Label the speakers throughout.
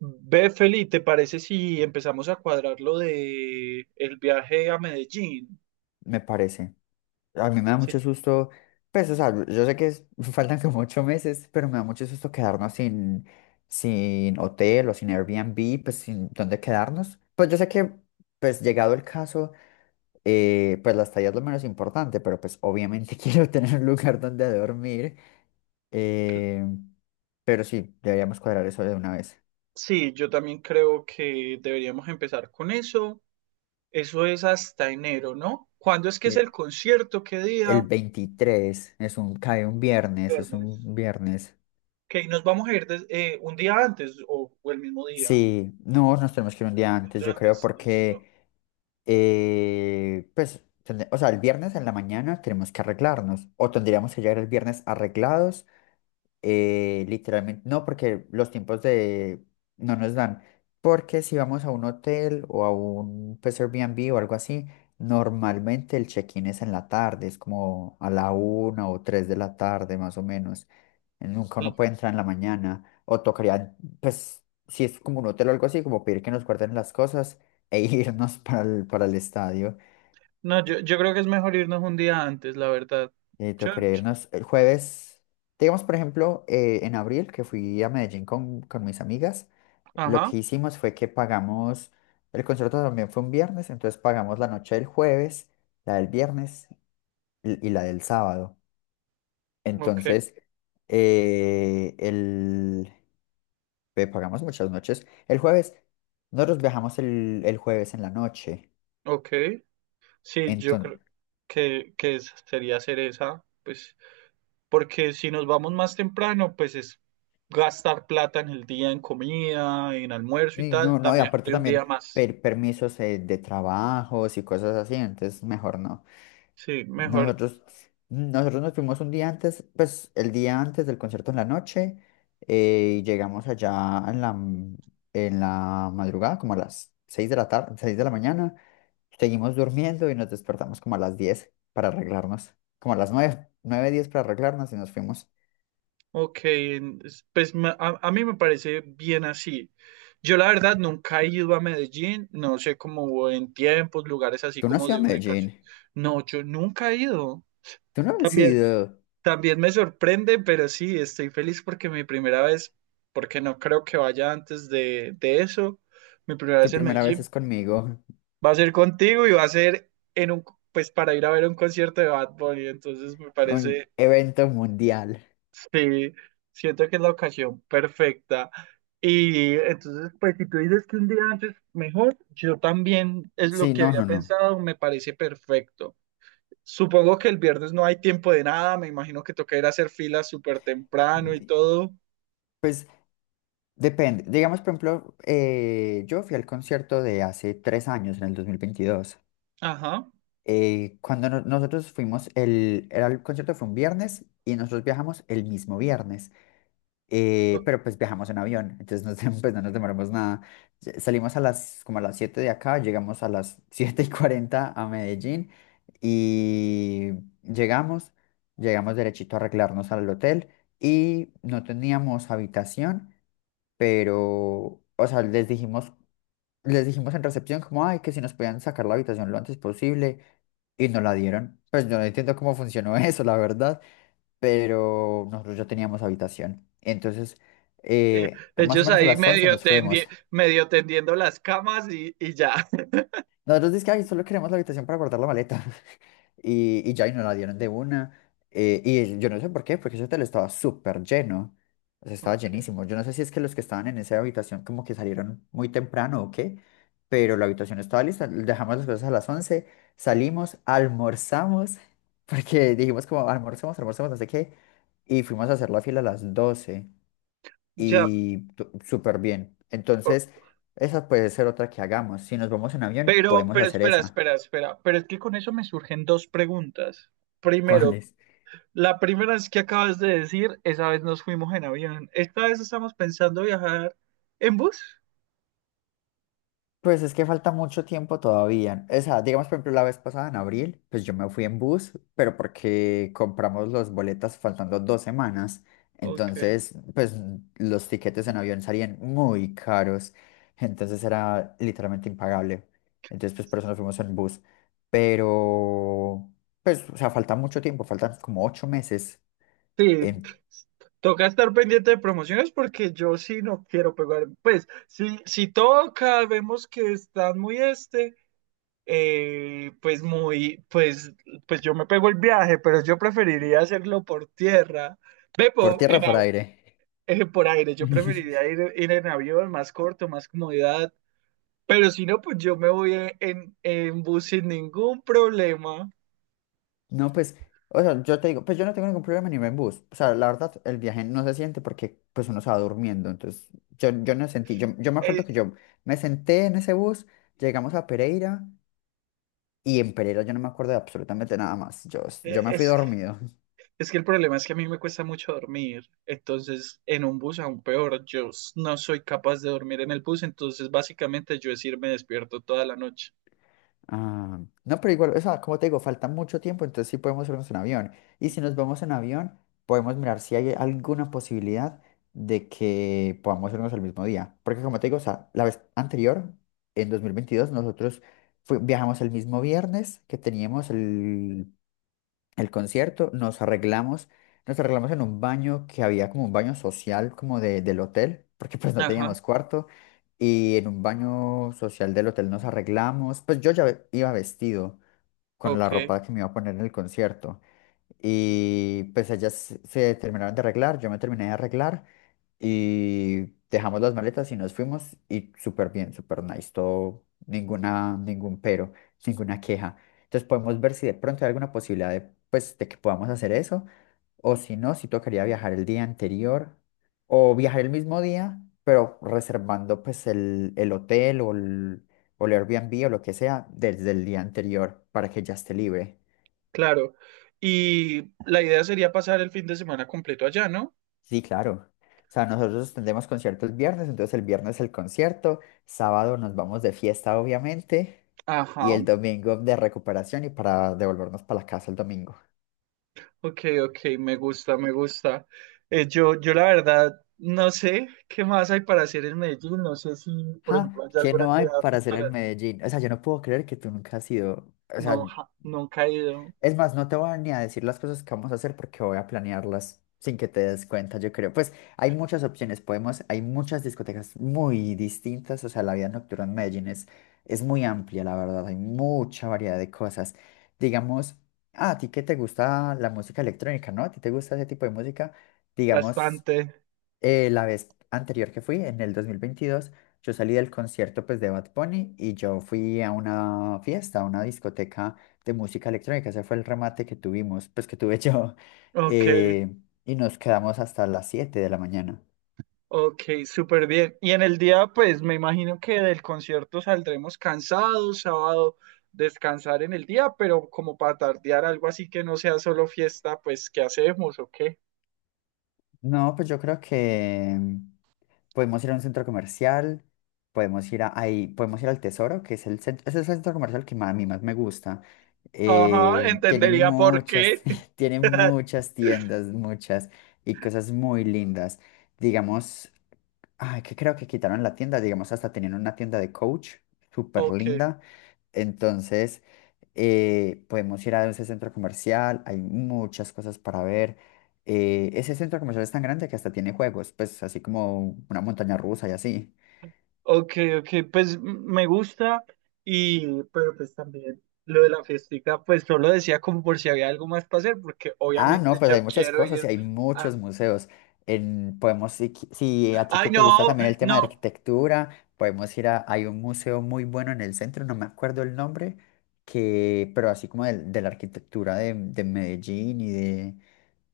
Speaker 1: Ve, Feli, ¿te parece si empezamos a cuadrar lo de el viaje a Medellín?
Speaker 2: Me parece. A mí me da
Speaker 1: Sí.
Speaker 2: mucho susto, pues, o sea, yo sé que faltan como ocho meses, pero me da mucho susto quedarnos sin hotel o sin Airbnb, pues, sin dónde quedarnos. Pues yo sé que, pues, llegado el caso, pues la estadía es lo menos importante, pero pues obviamente quiero tener un lugar donde dormir. eh, pero sí, deberíamos cuadrar eso de una vez.
Speaker 1: Sí, yo también creo que deberíamos empezar con eso. Eso es hasta enero, ¿no? ¿Cuándo es que es
Speaker 2: Eh,
Speaker 1: el concierto? ¿Qué
Speaker 2: El
Speaker 1: día?
Speaker 2: 23 es cae un viernes, es
Speaker 1: Viernes.
Speaker 2: un viernes.
Speaker 1: Ok, nos vamos a ir un día antes o el mismo día.
Speaker 2: Sí, no, nos tenemos que ir un día
Speaker 1: Un
Speaker 2: antes,
Speaker 1: día
Speaker 2: yo creo,
Speaker 1: antes, listo.
Speaker 2: porque, pues, o sea, el viernes en la mañana tenemos que arreglarnos, o tendríamos que llegar el viernes arreglados. Literalmente no, porque los tiempos de, no nos dan, porque si vamos a un hotel o a un, pues, Airbnb o algo así, normalmente el check-in es en la tarde, es como a la una o tres de la tarde, más o menos. Nunca
Speaker 1: Mm.
Speaker 2: uno puede entrar en la mañana. O tocaría, pues, si es como un hotel o algo así, como pedir que nos guarden las cosas e irnos para el estadio.
Speaker 1: No, yo creo que es mejor irnos un día antes, la verdad. Yo-
Speaker 2: Tocaría
Speaker 1: yo-
Speaker 2: irnos el jueves. Digamos, por ejemplo, en abril, que fui a Medellín con mis amigas, lo
Speaker 1: ajá,
Speaker 2: que hicimos fue que pagamos, el concierto también fue un viernes, entonces pagamos la noche del jueves, la del viernes y la del sábado.
Speaker 1: ok,
Speaker 2: Entonces, eh, el, pues, pagamos muchas noches. El jueves, nosotros viajamos el jueves en la noche.
Speaker 1: ok. Sí, yo creo
Speaker 2: Entonces,
Speaker 1: que sería hacer esa, pues, porque si nos vamos más temprano, pues es gastar plata en el día, en comida, en almuerzo y tal,
Speaker 2: no, no, y
Speaker 1: también
Speaker 2: aparte
Speaker 1: de un día
Speaker 2: también
Speaker 1: más.
Speaker 2: permisos de trabajos y cosas así, entonces mejor no.
Speaker 1: Sí, mejor.
Speaker 2: Nosotros, nosotros nos fuimos un día antes, pues el día antes del concierto en la noche, y llegamos allá en la madrugada, como a las 6 de la tarde, 6 de la mañana. Seguimos durmiendo y nos despertamos como a las 10 para arreglarnos, como a las 9 9 10 para arreglarnos y nos fuimos.
Speaker 1: Ok, pues a mí me parece bien así. Yo la verdad nunca he ido a Medellín, no sé cómo en tiempos, lugares así
Speaker 2: Tú no has
Speaker 1: como
Speaker 2: ido a
Speaker 1: de ubicación.
Speaker 2: Medellín.
Speaker 1: No, yo nunca he ido.
Speaker 2: Tú no has
Speaker 1: También.
Speaker 2: ido.
Speaker 1: También me sorprende, pero sí, estoy feliz porque mi primera vez, porque no creo que vaya antes de eso, mi primera
Speaker 2: Tu
Speaker 1: vez en
Speaker 2: primera vez es
Speaker 1: Medellín
Speaker 2: conmigo.
Speaker 1: va a ser contigo y va a ser en un, pues para ir a ver un concierto de Bad Bunny, entonces me
Speaker 2: Un
Speaker 1: parece,
Speaker 2: evento mundial.
Speaker 1: sí, siento que es la ocasión perfecta. Y entonces, pues si tú dices que un día antes mejor, yo también es lo
Speaker 2: Sí,
Speaker 1: que
Speaker 2: no,
Speaker 1: había
Speaker 2: no, no.
Speaker 1: pensado, me parece perfecto. Supongo que el viernes no hay tiempo de nada, me imagino que toca ir a hacer filas súper temprano y
Speaker 2: Di-
Speaker 1: todo.
Speaker 2: Pues depende. Digamos, por ejemplo, yo fui al concierto de hace tres años, en el 2022.
Speaker 1: Ajá.
Speaker 2: Cuando nosotros fuimos, era el concierto fue un viernes y nosotros viajamos el mismo viernes. Pero pues viajamos en avión, entonces no, pues no nos demoramos nada. Salimos a como a las 7 de acá, llegamos a las 7 y 40 a Medellín y llegamos, llegamos derechito a arreglarnos al hotel y no teníamos habitación, pero, o sea, les dijimos en recepción como, ay, que si nos podían sacar la habitación lo antes posible y nos la dieron. Pues yo no entiendo cómo funcionó eso, la verdad, pero nosotros ya teníamos habitación. Entonces,
Speaker 1: Eh,
Speaker 2: más o
Speaker 1: ellos
Speaker 2: menos a
Speaker 1: ahí
Speaker 2: las 11 nos fuimos.
Speaker 1: medio tendiendo las camas y ya.
Speaker 2: Nosotros dizque, "Ay, solo queremos la habitación para guardar la maleta." Y ya, y nos la dieron de una. Y yo no sé por qué, porque ese hotel estaba súper lleno. O sea, estaba
Speaker 1: Ok,
Speaker 2: llenísimo. Yo no sé si es que los que estaban en esa habitación como que salieron muy temprano o qué, pero la habitación estaba lista. Dejamos las cosas a las 11, salimos, almorzamos, porque dijimos como almorzamos, almorzamos, no sé qué, y fuimos a hacer la fila a las 12.
Speaker 1: ya.
Speaker 2: Súper bien.
Speaker 1: O-
Speaker 2: Entonces, esa puede ser otra que hagamos. Si nos vamos en avión, podemos
Speaker 1: Pero
Speaker 2: hacer
Speaker 1: espera,
Speaker 2: esa.
Speaker 1: espera, espera. Pero es que con eso me surgen dos preguntas. Primero,
Speaker 2: ¿Cuáles?
Speaker 1: la primera es que acabas de decir, esa vez nos fuimos en avión. ¿Esta vez estamos pensando viajar en bus?
Speaker 2: Pues es que falta mucho tiempo todavía. Esa, digamos, por ejemplo, la vez pasada en abril, pues yo me fui en bus, pero porque compramos los boletas faltando dos semanas.
Speaker 1: Ok.
Speaker 2: Entonces, pues los tiquetes
Speaker 1: So,
Speaker 2: en avión salían muy caros. Entonces era literalmente impagable. Entonces, pues por eso nos fuimos en bus. Pero, pues, o sea, falta mucho tiempo, faltan como ocho meses
Speaker 1: sí,
Speaker 2: en-
Speaker 1: pues, toca estar pendiente de promociones porque yo sí no quiero pegar. Pues, si, si toca, vemos que están muy este, pues muy, pues, pues yo me pego el viaje, pero yo preferiría hacerlo por tierra. Ve
Speaker 2: por
Speaker 1: po-
Speaker 2: tierra
Speaker 1: en
Speaker 2: o por
Speaker 1: av-
Speaker 2: aire.
Speaker 1: por aire, yo preferiría ir en avión, más corto, más comodidad. Pero si no, pues yo me voy en, bus sin ningún problema.
Speaker 2: No, pues, o sea, yo te digo, pues yo no tengo ningún problema ni en bus. O sea, la verdad, el viaje no se siente porque pues uno estaba durmiendo. Entonces, yo no sentí, yo me acuerdo
Speaker 1: Eh,
Speaker 2: que yo me senté en ese bus, llegamos a Pereira y en Pereira yo no me acuerdo de absolutamente nada más. Yo, yo me fui
Speaker 1: es que
Speaker 2: dormido.
Speaker 1: es que el problema es que a mí me cuesta mucho dormir, entonces en un bus aún peor, no soy capaz de dormir en el bus, entonces básicamente yo es irme despierto toda la noche.
Speaker 2: Ah, no, pero igual, o sea, como te digo, falta mucho tiempo, entonces sí podemos irnos en avión. Y si nos vamos en avión, podemos mirar si hay alguna posibilidad de que podamos irnos el mismo día. Porque como te digo, o sea, la vez anterior, en 2022 nosotros viajamos el mismo viernes que teníamos el concierto, nos arreglamos en un baño que había como un baño social como del hotel, porque pues no
Speaker 1: Ajá,
Speaker 2: teníamos cuarto, y en un baño social del hotel nos arreglamos, pues yo ya iba vestido con la
Speaker 1: ok,
Speaker 2: ropa que me iba a poner en el concierto, y pues ellas se terminaron de arreglar, yo me terminé de arreglar y dejamos las maletas y nos fuimos y súper bien, súper nice, todo, ninguna, ningún pero, ninguna queja. Entonces podemos ver si de pronto hay alguna posibilidad de, pues, de que podamos hacer eso, o si no, si tocaría viajar el día anterior o viajar el mismo día, pero reservando pues el hotel o el Airbnb o lo que sea desde el día anterior para que ya esté libre.
Speaker 1: claro. Y la idea sería pasar el fin de semana completo allá, ¿no?
Speaker 2: Sí, claro. O sea, nosotros tendremos conciertos el viernes, entonces el viernes el concierto, sábado nos vamos de fiesta, obviamente, y
Speaker 1: Ajá,
Speaker 2: el domingo de recuperación y para devolvernos para la casa el domingo.
Speaker 1: ok, ok, me gusta, me gusta. Yo la verdad no sé qué más hay para hacer en Medellín, no sé si, por ejemplo,
Speaker 2: Ja,
Speaker 1: hay
Speaker 2: ¿qué
Speaker 1: alguna
Speaker 2: no hay
Speaker 1: actividad
Speaker 2: para hacer
Speaker 1: para...
Speaker 2: en Medellín? O sea, yo no puedo creer que tú nunca has ido. O
Speaker 1: No,
Speaker 2: sea,
Speaker 1: ja- nunca he ido,
Speaker 2: es más, no te voy a ni a decir las cosas que vamos a hacer porque voy a planearlas sin que te des cuenta, yo creo. Pues hay muchas opciones, podemos, hay muchas discotecas muy distintas, o sea, la vida nocturna en Medellín es muy amplia, la verdad, hay mucha variedad de cosas. Digamos, ah, a ti que te gusta la música electrónica, ¿no? ¿A ti te gusta ese tipo de música? Digamos,
Speaker 1: bastante.
Speaker 2: la vez anterior que fui, en el 2022, yo salí del concierto, pues, de Bad Bunny y yo fui a una fiesta, a una discoteca de música electrónica. Ese fue el remate que tuvimos, pues que tuve yo.
Speaker 1: Ok.
Speaker 2: eh, y nos quedamos hasta las 7 de la mañana.
Speaker 1: Ok, súper bien. Y en el día, pues me imagino que del concierto saldremos cansados, sábado descansar en el día, pero como para tardear algo así que no sea solo fiesta, pues ¿qué hacemos o qué?
Speaker 2: No, pues yo creo que podemos ir a un centro comercial, podemos ir al Tesoro, que es el centro comercial que a mí más me gusta.
Speaker 1: Ajá,
Speaker 2: Tiene
Speaker 1: entendería por
Speaker 2: muchas,
Speaker 1: qué.
Speaker 2: tiene muchas tiendas, muchas, y cosas muy lindas. Digamos, ay, que creo que quitaron la tienda, digamos, hasta tenían una tienda de Coach, súper
Speaker 1: Ok,
Speaker 2: linda. Entonces, podemos ir a ese centro comercial, hay muchas cosas para ver. Ese centro comercial es tan grande que hasta tiene juegos, pues así como una montaña rusa y así.
Speaker 1: ok, ok, pues me gusta y, pero pues también lo de la fiestica, pues solo decía como por si había algo más para hacer, porque
Speaker 2: Ah, no,
Speaker 1: obviamente
Speaker 2: pues hay
Speaker 1: yo
Speaker 2: muchas
Speaker 1: quiero
Speaker 2: cosas y
Speaker 1: ir
Speaker 2: hay muchos
Speaker 1: a...
Speaker 2: museos. En- podemos, si, qui- si a ti
Speaker 1: Ay,
Speaker 2: que te gusta
Speaker 1: no,
Speaker 2: también el tema de
Speaker 1: no.
Speaker 2: arquitectura, hay un museo muy bueno en el centro, no me acuerdo el nombre, pero así como la arquitectura de Medellín y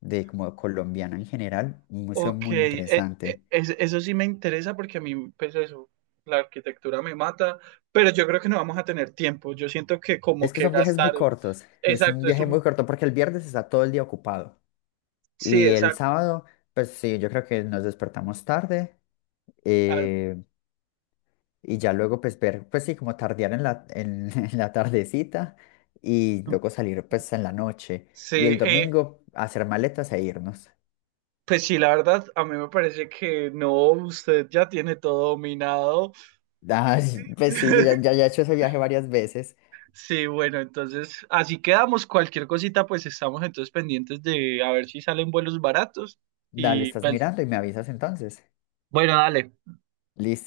Speaker 2: de como colombiana en general, un museo
Speaker 1: Ok,
Speaker 2: muy interesante.
Speaker 1: eso sí me interesa porque a mí, pues eso, la arquitectura me mata, pero yo creo que no vamos a tener tiempo. Yo siento que como
Speaker 2: Es que
Speaker 1: que
Speaker 2: son viajes muy
Speaker 1: gastar,
Speaker 2: cortos, es un
Speaker 1: exacto, es
Speaker 2: viaje muy
Speaker 1: un,
Speaker 2: corto porque el viernes está todo el día ocupado
Speaker 1: sí,
Speaker 2: y el
Speaker 1: exacto,
Speaker 2: sábado, pues sí, yo creo que nos despertamos tarde. eh, y ya luego pues ver, pues sí, como tardear en la, en, en la tardecita y luego salir pues en la noche y el
Speaker 1: sí, eh,
Speaker 2: domingo hacer maletas e irnos.
Speaker 1: pues sí, la verdad, a mí me parece que no, usted ya tiene todo dominado.
Speaker 2: Ay, pues sí, yo ya, ya, ya he hecho ese viaje varias veces.
Speaker 1: Sí, bueno, entonces así quedamos. Cualquier cosita, pues estamos entonces pendientes de a ver si salen vuelos baratos
Speaker 2: Dale,
Speaker 1: y
Speaker 2: estás
Speaker 1: pues,
Speaker 2: mirando y me avisas entonces.
Speaker 1: bueno, dale.
Speaker 2: Listo.